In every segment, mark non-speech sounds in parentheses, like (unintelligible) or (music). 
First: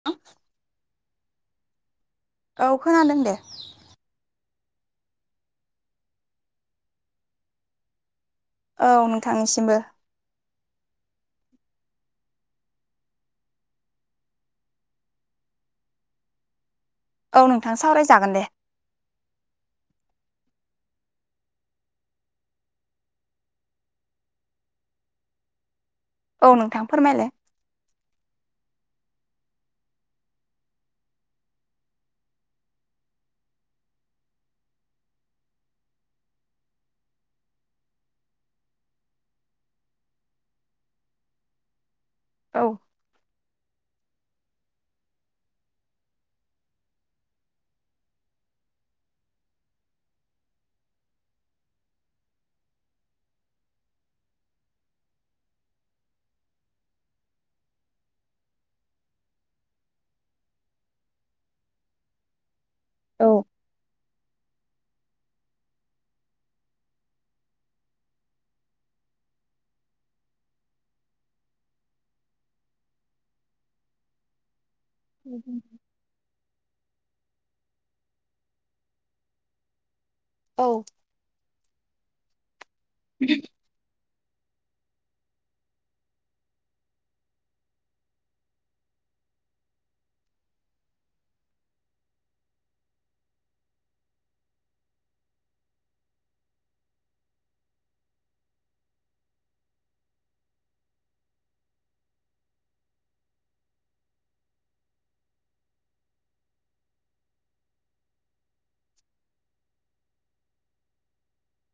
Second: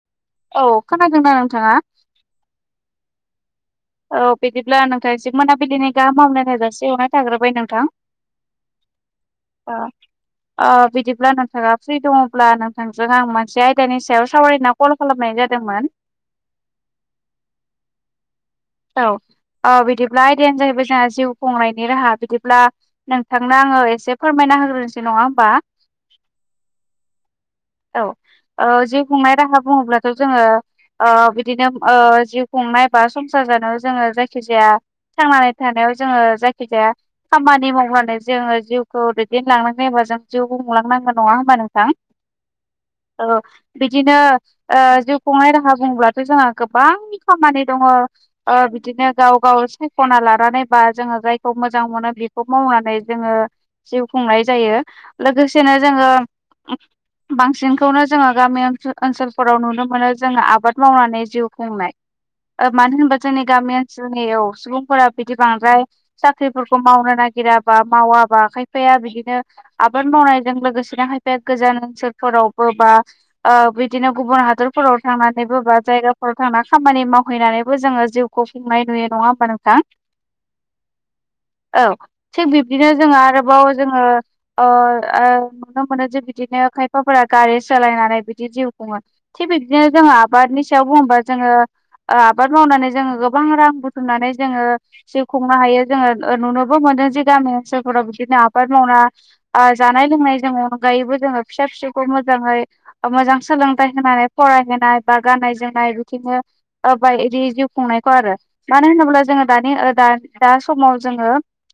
(inaudible) (unintelligible) औ खोनादों ना नोंथाङा? औ खोनादों दे। औ बिदिब्ला नोंथांनिसिम मोनाबिलिनि गाहाम हामालायनाय जासिहरनाय थाग्रोबाय नोंथां। औ ओ नोंथांनिसिमबो। ओ बिदिब्ला नोंथाङा फ्रि दङब्ला नोंथांजों आं मोनसे आयदानि सायाव सावरायनो फल खालामनाय जादोंमोन। औ नोंथां सावरायजागोन दे। औ औ बिदिब्ला आयदायानो जाहैबाय जोंना जिउ खुंनायनि राहा बिदिब्ला नोंथांनो आङो एसे फोरमायना होग्रोनोसै नङा होमबा औ नोंथां फोरमायलाय औ। ओ जिउ खुंनाय राहा बुङोब्लाथ' जोङो ओ बिदिनो ओ जिउ खुंनाय बा सं सार जानायाव जोङो जायखिजाया थांनानै थानायाव जोङो जायखिजाया खामानि मावबानो जोङो जिउखौ दैदेनलांनांगौ एबा जों जिउ खुंलांनांगौ नङा होमबा नोंथां? (inaudible) (unintelligible) औ। ओ बिदिनो ओ जिउ खुंनाय राहा बुङोबाथ' जोंहा गोबां खामानि दंङ ओ बिदिनो गाव गाव सायख'ना लानानै बा जोङो जायखौ मोजां मोनो बेखौ मावनानै जोङो जिउ खुंनाय जायो लोगोसेनो जोङो बांसिनखौनो जोङो गामि ओनसोलफोराव नुनो मोनो जोङो आबाद मावनानै जिउ खुंनाय। ओ मानो होनबा जोंनि औ गामि ओनसोलनियाव सुबुंफोरा बिदि बांद्राय साख्रिफोरखौ मावनो नागिराबा मावाबा खायफाया बिदिनो आबाद मावनायजों लोगोसेनो हायफाया गोजान ओनसोलफोरावबो बा ओ बिदिनो गुबुन हादरफोराव थांनानै ब बा जायगाफोराव थांनानै खामानि मावहैनानै जोङो जिउखौ खुंनाय नुयो नङा होमबा नोंथां? औ। औ थिग बिब्दिनो जोङो आरोबाव जोङो अ नुनो मोनो जे बिदिनो खायफाफोरा गारि सालायनानै बिदि जिउ खुङो। थिग बिदिनो जोङो आबादनि सायाव बुङोबा जोङो आबाद मावनानै जोङो गोबां रां बुथुमनानै जोङो जि खुंनो हायो। जोङो ओ नुनोबो मोनो जे गामि ओनसोलफोराव बिदिनो आबाद मावना जानाय लोंनायजों अनगायैबो जोङो फिसा फिसौखौ मोजाङै मोजां सोलोंथाइ होनानै फरायहोनाय बा गाननाय जोमनाय बिदिनो बा इदि जिउ खुंनायखौ आरो। मानो होनोब्ला जोङो दानि दा दा समाव जोङो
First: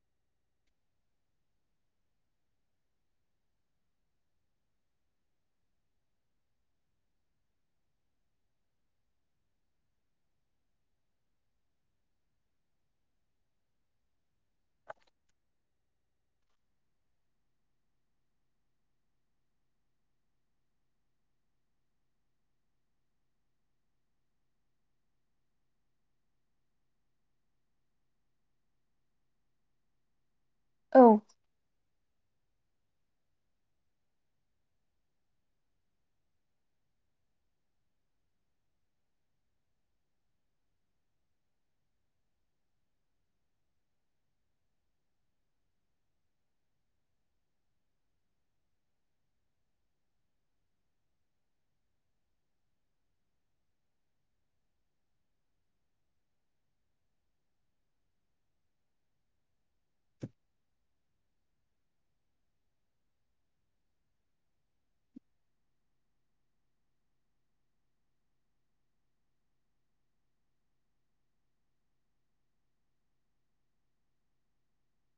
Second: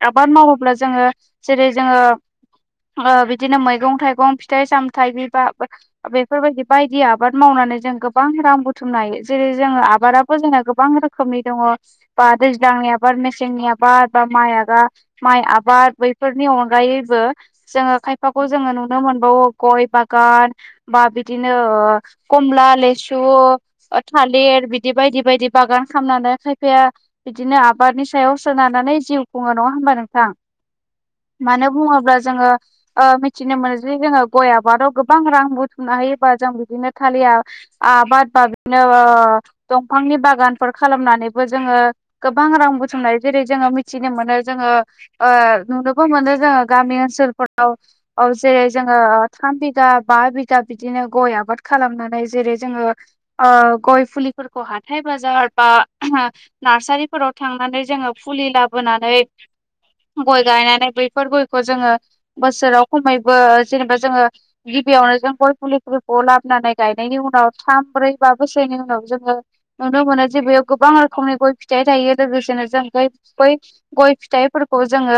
आबाद मावोब्ला जोङो जेरै जोङो बिदिनो मैगं थाइगं फिथाइ सामथायाइ बिबा बेफोरबायदि बायदि आबाद मावनानै जों गोबां रां बुथुमनो हायो। जेरै जोङो आबादा जों गोबां रोखोमनि दङ बा दैज्लांनि आबाद मेसेंनि आबाद बार बा माइ आगा माइ आबार बै फोरनि अनगायैबो जोङो खायफाखौ जोङो नुनो मोनबावो गय बागान बा बिदिनो कमला लेसु थालिर बि बायदि बायदि बागान खालामामनानै खायफाया बिदिनो आबादनि सायाव सोनारानानै जिउ खुङो नङा होनबा नोंथां? मानो बुङोब्ला जोङो ओ मिथिनो मोनो जे जोङो गय आबादाव गोबां रां बुथुमनो हायोबा जों बिदिनो थालिया आबाद बा बिनो दंफांनि बागानफोर खालामनानैबो जोङो गोबां रां बुथुमनाय जेरै जोङो मिथिनो मोनो जोङो नुनोबो मोनो जोङो गामि ओनसोलफोराव औ जेरै जोङो थाम बिगा बा बिगा बिदिनो गय आबाद खालामनानै जेरै जोङो गय फुलिफोरखौ हाथाय बाजार बा नारसारिफोराव थांनानै जोङो फुलि लाबोनानै गय गायनानै बैफोर गयखौ जोङो बोसोराव खमैबो जेनेबा जोङो गिबियावनो जों गय फुलिुलिफोरखौ लाबोनानै गायनायनि उनाव थाम ब्रै बा बोसोरनि उनाव जों नुनो मोनो जे बेयाव गोबां रोखोमनि गय फिथाइ थायो लोगोसेनो जों गय बै गय फिथाइफोरखौ जोङो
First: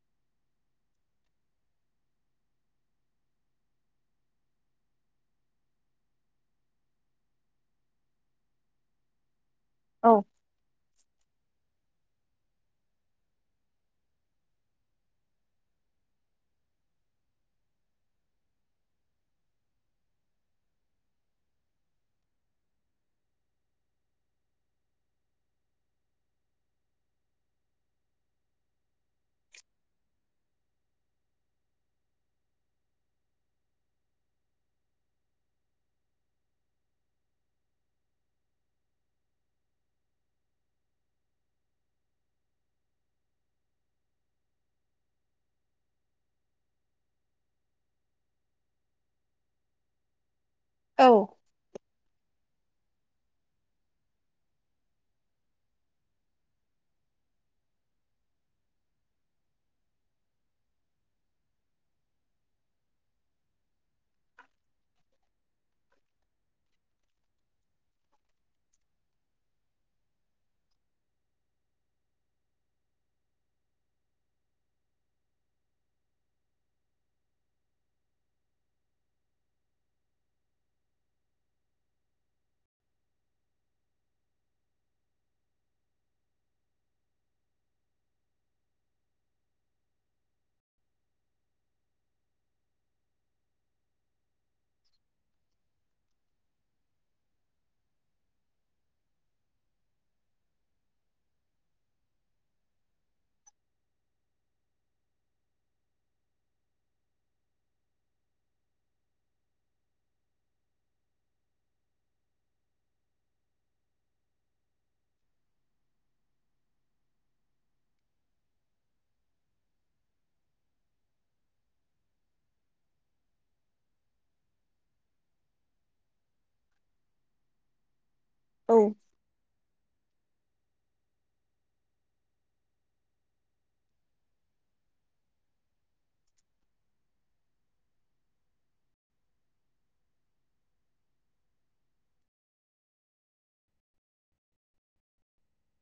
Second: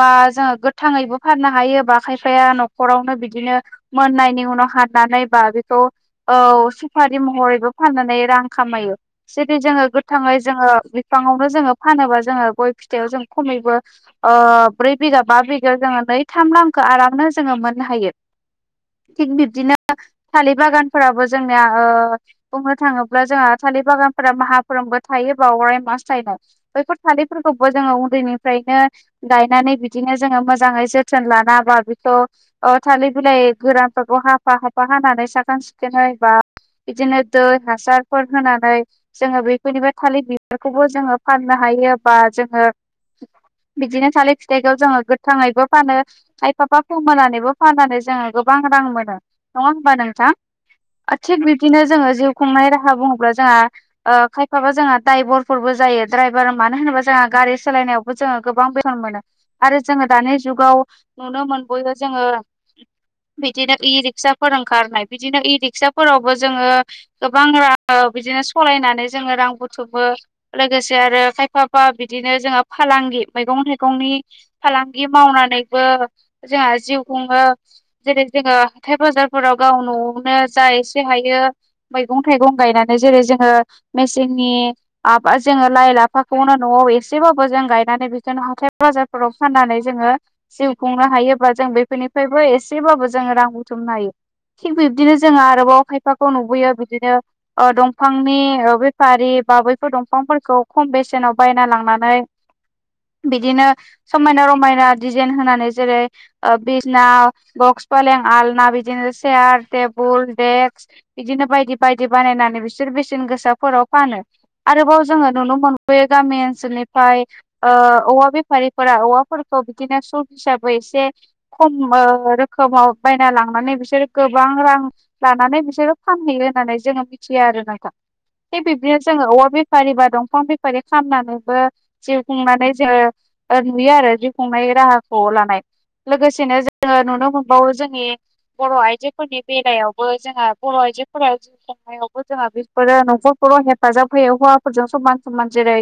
बा जोङो गोथाङैबो फाननो हायो ब खायफाया न'खरावनो बिदिनो मोननायनि उनाव हारनानैबा बेखौ औ सुफारि महरैबो फाननानै रां खामायो जेरै जोङो औ गोथाङै जोङो बिफांआवनो जोङो फानोबा जोङो गय फिथाइयाव जों खमैबो ओ ब्रै बिगा बा बिगायाव जोङो नै थाम रांखौ आरामनो जोङो मोननो हायो। थिग बिब्दिनो थालिर बागानफोराबो जोंनिया बुंनो थाङोब्ला जोंहा थालिर बागानफोरा माहाफ्रोमबो थायोबा अराय मास थाइनाय बैफोर थालिरफोरखौबो जोङो उन्दैनिफ्रायनो गायनानै बिदिनो जोङो मोजाङै जोथोन न लाना बाबिखौ अ थालिर बिलाइ गोरानफोरखौ हाफा हाफा हानानै साखोन सिखोनै बा बिदिनो दै हासारफोर होनानै जोङो बेफोरनिफ्राय थालिर बिबारखौबो जोङो फाननो हायो बा जोङो बिदिनो थालिद फिथाइखौ जोङो गोथाङैबो फानो। खाइफा फोमोननानैबो फाननानै जोङो गोबां रां मोनो नङा होमबा नोंथां। औ थिग बिब्दिनो जोङो जिउ खुंनाय राहा बुङोब्ला जोंआ खायफाबा जोंहा द्राइभारफोरबो जायो द्रायभार मानो होनोबा जोंहा गारि सालायनायाव जोङो गोबां बेथन मोनो आरो जोङो दानि जुगाव नुनो मोन बयबो जोङो बिदिनो इ रिक्साफोर ओंखारनाय बिदिनो इ रिक्साफोरावबो जोङो गोबां रां बिदिनो सालायनानै जोङो रां बुथुमो लोगोसे आरो खायफाफा बिदिनो जोंआ फालांगि मैगं थाइगंनि फालांगि मावनानैबो जोंहा जिउ खुङो। जेरै जोङो हाथाय बाजारफोराव गाव न'आवनो जा एसे हायो। मैगं थाइगं गायनानै जेरै जोङो मेसेंनि आबा जोङो लाइ लाफाखौनो न'आव एसेबाबो जों गायनानै बिखोनो हाथाय बाजार फ्राव फाननानै जोङो जिउ खुंनो हायोबा जों बेफोरनिफ्रायबो एसेबाबो जोङो रां बुथुमनो हायो थिग बिब्दिनो जोङो आरोबाव खायफाखौ नुबोयो बिदिनो ओ दंफांनि ओ बेफारि बा बैफोर दंफांफोरखौ खम बेसेनाव बायना लांनानै बिदिनो समायना रमायना दिजेन होनानै जेरै ओ बिसिना बक्स फालें आलना बिदिनो चेयार टेबोल डेक्स बिदिनो बायदि बायदि बानायनानै बिसोर बेसेन गोसाफोराव फानो आरोबाव जोङो नुनो मोनबावो गामि ओनसोलनिफ्राय ओ औवा बेफारिफोरा औवाफोरखौ बिदिनो सु हिसाबै एसे खम रोखोमाव बायना लांनानै बिसोरो गोबां रां लानानै बिसोरो फानहैयो । नानै जोङो मिथिया आरो नोंथा थिग औ बिबदिनो जोङो औवा बेफारि बा दंफां बिब बेफारि खालामनानैबो जिउ खुंनानै जोङो ओ नुयो आरो जिउ खुंनाय राहाखौ लानाय। लोगोसेनो जोङो नुनो मोनबावो जोंनि बर' आइजोफोरनि बेलायावबो जोंहा बर' आइजोफोरा हायावबो जोंहा बेफोरो नखरफोराव हेफाजाब होयो हौवाफोरजों समान समान जेरै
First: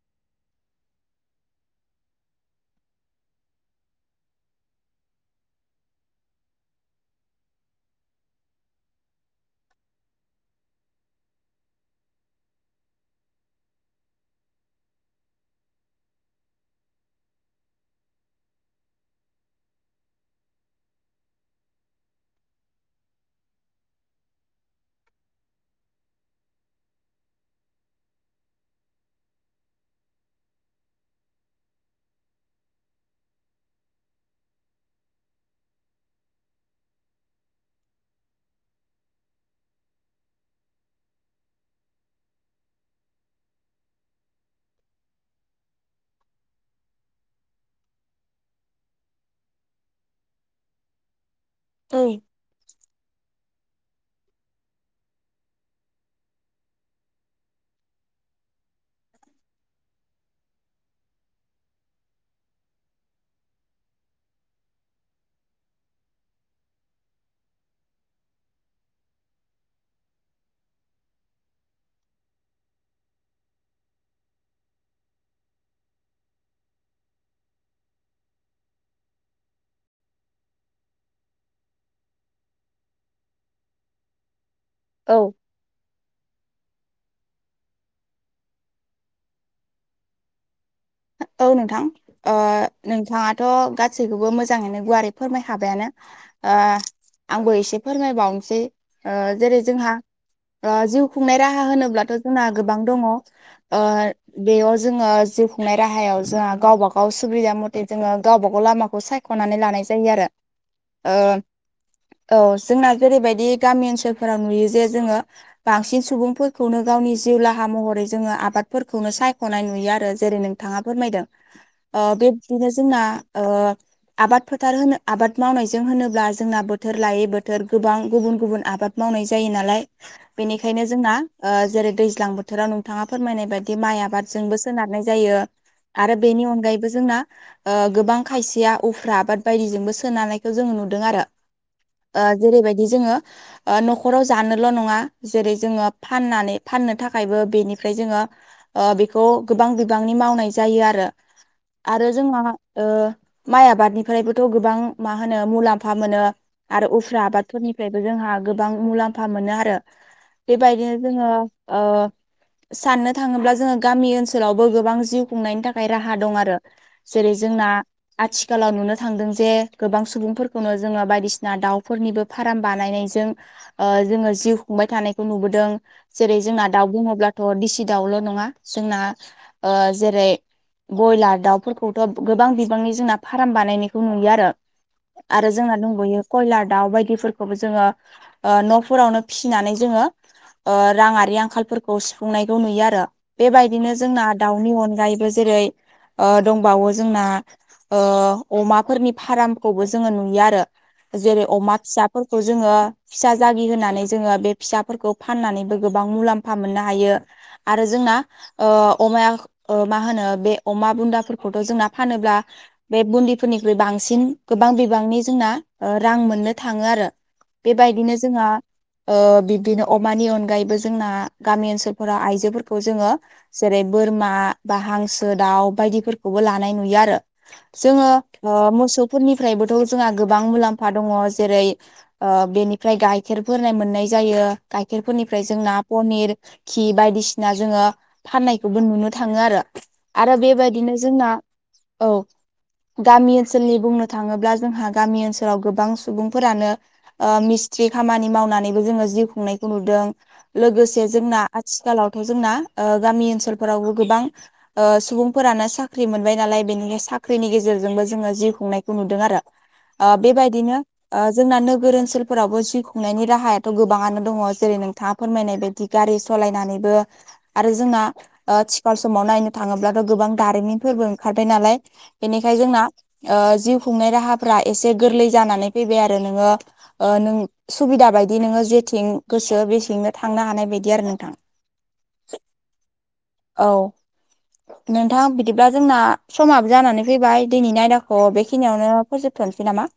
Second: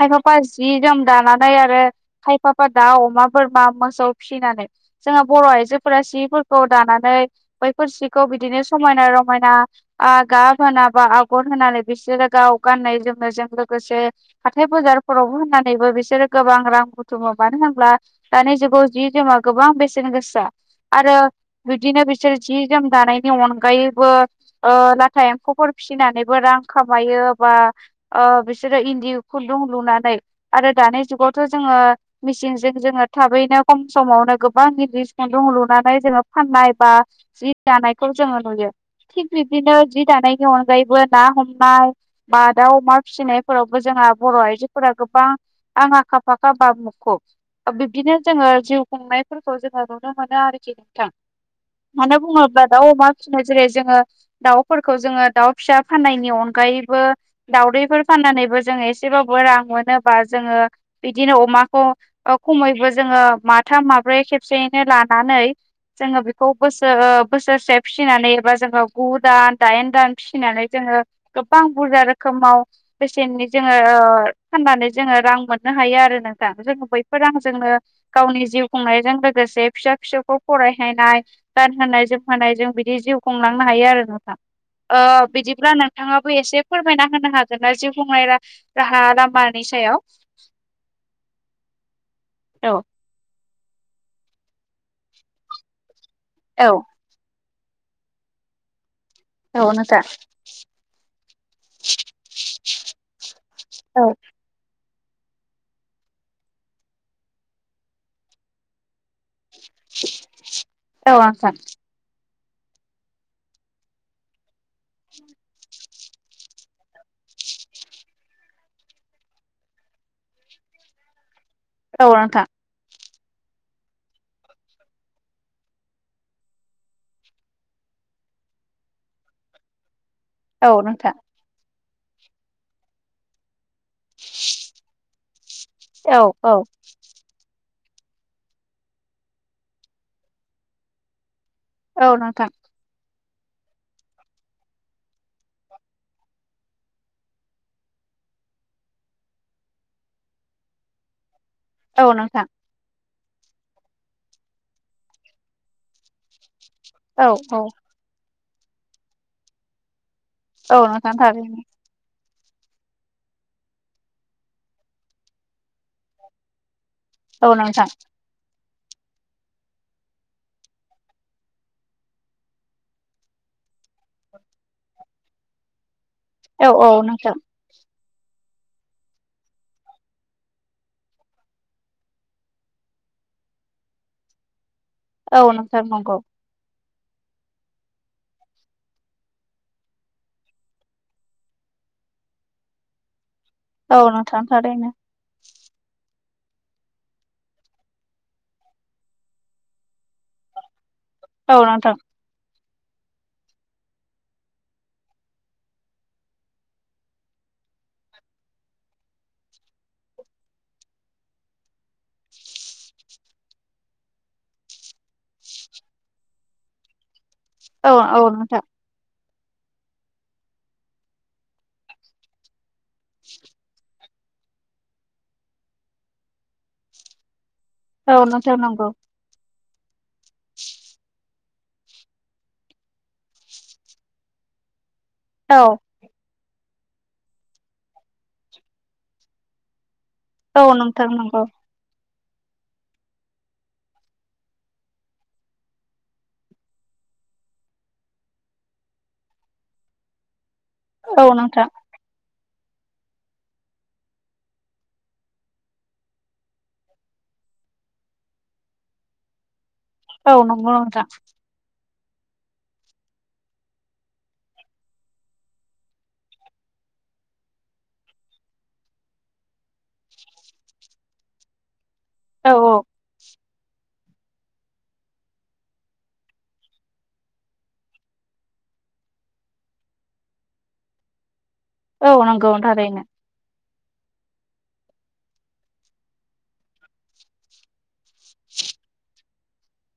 खायफाफा जि जोम दानानै आरो खायफाफा दा अमा बोरमा मोसौ फिनानै जोंहा बर आइजोफोरा सिफोरखौ दानानै बैफोर सिखौ बिदिनो समायना रमायना आ गाब होनोना बा आगर होनानै बिसोरो गाव गाननाय जोमनायजों लोगोसे हाथाय बाजारफोरावबो होननानैबो बिसोरो गोबां रां बुथुमो मानो होनब्ला दानि जुगाव जि जोमा गोबां बेसेन गोसा आरो बिदिनो बिसोर जि जोम दानायनि अनग अगायैबो ओ लाथा एम्फौफोर फिसिनानैबो रां खामायो बा बिसोरो इन्दि खुन्दुं लुनानै आरो दानि जुगावथ जोङो। मिचिनजों जोङो थाबैनो खम समावनो गोबां निरि खुन्दुं लुनानै जोङो फाननाय बा जि दानायखौ जोङो नुयो थिग बिब्दिनो जि दानायनि अनगायैबो ना हमनाय बा दाउ अमा फिसिनायफोरावबो जोंहा बर' आइजोफोरा गोबां आं आखा फाखा बाब (unintelligible) ओ बिब्दिनो जोङो जिउ खुंनायफोरखौ जोङो नुनो मोनो आरोखि नोंथां। मानो बुङोब्ला दाउ अमा फिसिनो जेरै जोङो- दाउफोरखौ जोङो दाउ फिसा फाननायनि अनगायैबो दाउदैफोर फाननानैबो जोङो एसेबाबो रां मोनोबा जोङो बिदिनो अमाखौ खमैबो जोङो माथाम माब्रै खेबसेयैनो लानानै जोङो बेखौ बोसो ओ बोसोरसे फिसिनानै एबा जोङो गु दान दाइन दान फिसिनानै जोङो गोबां बुरजा रोखोमाव बेसेनै जोङो फाननानै जोङो रां मोननो हायो आरो नोंथां जों बयफोर रांजोंनो। गावनि जिउ खुंनायजों लोगोसे फिसा फिसौखौ फरायहैनाय गानहोनाय जोमहोनायजों बिदि जिउ खुंलांनो हायो आरो नोंथां ओ बिदि बिदिब्ला नोंथाङाबो एसे फोरमायना होनो हागोन ना जिउ खुंनाय राहा लामानि सायाव? औ नोंथां ओ नों औ नोंथाङाथ' गासैखौबो मोजाङैनो गुवारै फोरमाय खाबायानो ओ औ आंबो एसे फोरमायबावनोसै ओ जेरै औ जोंहा नोंथां ओ जिउ खुंनाय राहा होनोब्लाथ' जोंना गोबां दङ ओ औ बेयाव जोङो जिउ खुंनाय राहायाव जोंहा गावबा गाव सुबिदा मथे जोङो गावबा गाव लामाखौ साय ख'नानै लानाय जायो आरो औ ओ नोंथां औ जोंना जेरैबायदि गामि ओनसोलफोराव नुयो जे जोङो बांसिन सुबुंफोरखौनो गावनि जिउ राहा महरै जोङो आबादफोरखौनो सायखनाय नुयो आरो जेरै नों थांङा फोरमायदों औ नोंथां बेबदिनो जोंना ओ आबाद फोथार होनो आबाद मावनायजों होनोब्ला जोंना बोथोर लायै बोथोर गोबां गुबुन गुबुन आबाद मावनाय जायो नालाय औ बेनिखायनो जोंना नोंथां ओ जेरै दैज्लां बोथोराव नोंथाङा फोरमायनाय बायदि माइ आबादजोंबो सोनारनाय जायो । आरो औ बेनि औ अनगायैबो जोंना ओ गोबां खायसेया उफ्रा आबाद बायदिजोंबो सोनारनायखो जोङो नुदों आरो। ओ जेरैबायदि जोङो ओ न'खराव जानोल' नङा जेरै जोङो फाननानै फाननो थाखायबो बेनिफ्राय जोङो ओ बेखौ गोबां बिबांनि मावनाय जायो आरो आरो जोहा ओ माइ आबादनिफ्रायबोथ गोबां मा होनो मुलाम्फा मोनो। आरो उफ्रा आबादफोरनिफ्रायबो जोंहा गोबां मुलाम्फा मोनो आरो। औ बेबायदिनो नोंथां जोंङो ओ साननो थाङोब्ला जोङो गामि ओनसोलावबो गोबां जिउ खुंनायनि थाखाय राहा दं आरो जेरै औ जोंना नोंथां आथिखालाव नुनो थांदों जे गोबां सुबुंफोरखौनो जोंङो बायदिसिना दाउफोरनिबो फार्म बानायनायजों ओ जोङो जिउ खुंबाय थानायखौ नुबोदों जेरै जोंना औ दाउ औ नोंथां थारैनो बुङोब्लाथ' दिसि दाउल' नङा जोंना ओ जेरै बयलार दाउफोरखौथ गोबां बिबांनि जोंना फाराम बानायनायखौ नुयो आरो औ नोंथां औ आरो नोंथां औ जोंना नोंथां नंगौ दंबावयो। कयलार दाउ बायदिफोरखौबो जोंङो ओ न'फोरावनो फिसिनानै जोंङो ओ राङारि आंखालफोरखौ सुफुंनायखौ नुयो आरो बेबायदिनो औ जोंना नोंथां दाउनि थारैनो अन दायबो जेरै ओ दंबावो जोंना ओ अमाफोरनि फार्मखौबो जोंङो नुयो आरो जेरै औ अमा नोंथां फिसा फोरखौ जोंङो फिसा जागि होनानै जोंङो बे फिसाफोरखौ फाननानैबो गोबां मुलाम्फा मोननो हायो। आरो जोंना ओ अमाया ओ मा होनो बे अमा बुन्दाफोरखौथ' जोंना फानोब्ला बे बुन्दिफोरनिख्रुइ बांसिन गोबां बिबांनि जोंना ओ रां मोननो थाङो आरो। औ बेबायदिनो औ जोंहा नोंथां ओ बिब्दिनो अमानि अनगायैबो जोंना गामि ओनसोलफोराव आइजोफोरखौ जोंङो जेरै बोरमा बा हांसो दाउ बायदिफोरखौबो लानाय नुयो आरो जोंङो औ ओ नोंथां नंगौ मोसौ फोरनिफ्रायबोथ' जोंहा गोबां मुलाम्फा दङ जेरै ओ बेनिफ्राय गाइखेरफोरनाय मोननाय जायो। गाइखेरफोरनिफ्राय औ जोंना पनिर घि बायदिसिना जोंङो फाननायखौबो नुनो थाङो आरो आरो औ बेबायदिनो नोंथां जोंना नंगौ औ। गामि ओनसोलनि बुंनो थाङोब्ला जोंहा गामि ओनसोलाव गोबां सुबुंफोरानो ओ मिस्ट्रि खामानि मावनानैबो जोंङो जिउ खुंनायखौ नुदों। लोगोसे औ जोंना नोंथां आथिखालावथ जोंना ओ गामि ओनसोलफोरावबो गोबां ओ सुबुंफोरानो साख्रि मोनबाय नालाय बेनिखाय साख्रिनि गेजेरजोंबो जोंङो जिउ खुंनायखौ नुदों आरो। ओ औ नोंगौ बेबायदिनो नोंथा । ओ जोंना नोगोर ओनसोलफोरावबो जिउ खुंनायनि राहायाथ' गोबाङानो दङ जेरै नोंथाङा फोरमायनाय बायदि गारि स'लायनानैबो आरो जोंना ओ थिख सिखाल समाव नायनो थाङोब्लाथ गोबां दारिमिनफोरबो ओंखारबाय नालाय औ बेनिखाय जोंना ओ जिउ खुंनाय राहाफ्रा एसे गोरलै जानानै फैबाय आरो नोंङो ओ नों सुबिदा बायदि नोंङो जेथिं गोसो बेसेंनो थांनो हानाय बायदि आरो नोंथां। औ नंगौ थारैनो। औ। नोंथां बिदिब्ला जोंना समाबो जानानै फैबाय दिनैनि आयदाखौ बेखिनियावनो फोजोबथनोसै नामा?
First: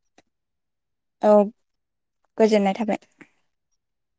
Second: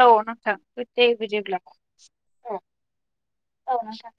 औ नोंथां बिदि औ बिदिब्ला औ गोजोननाय थाबाय औ नोंथां।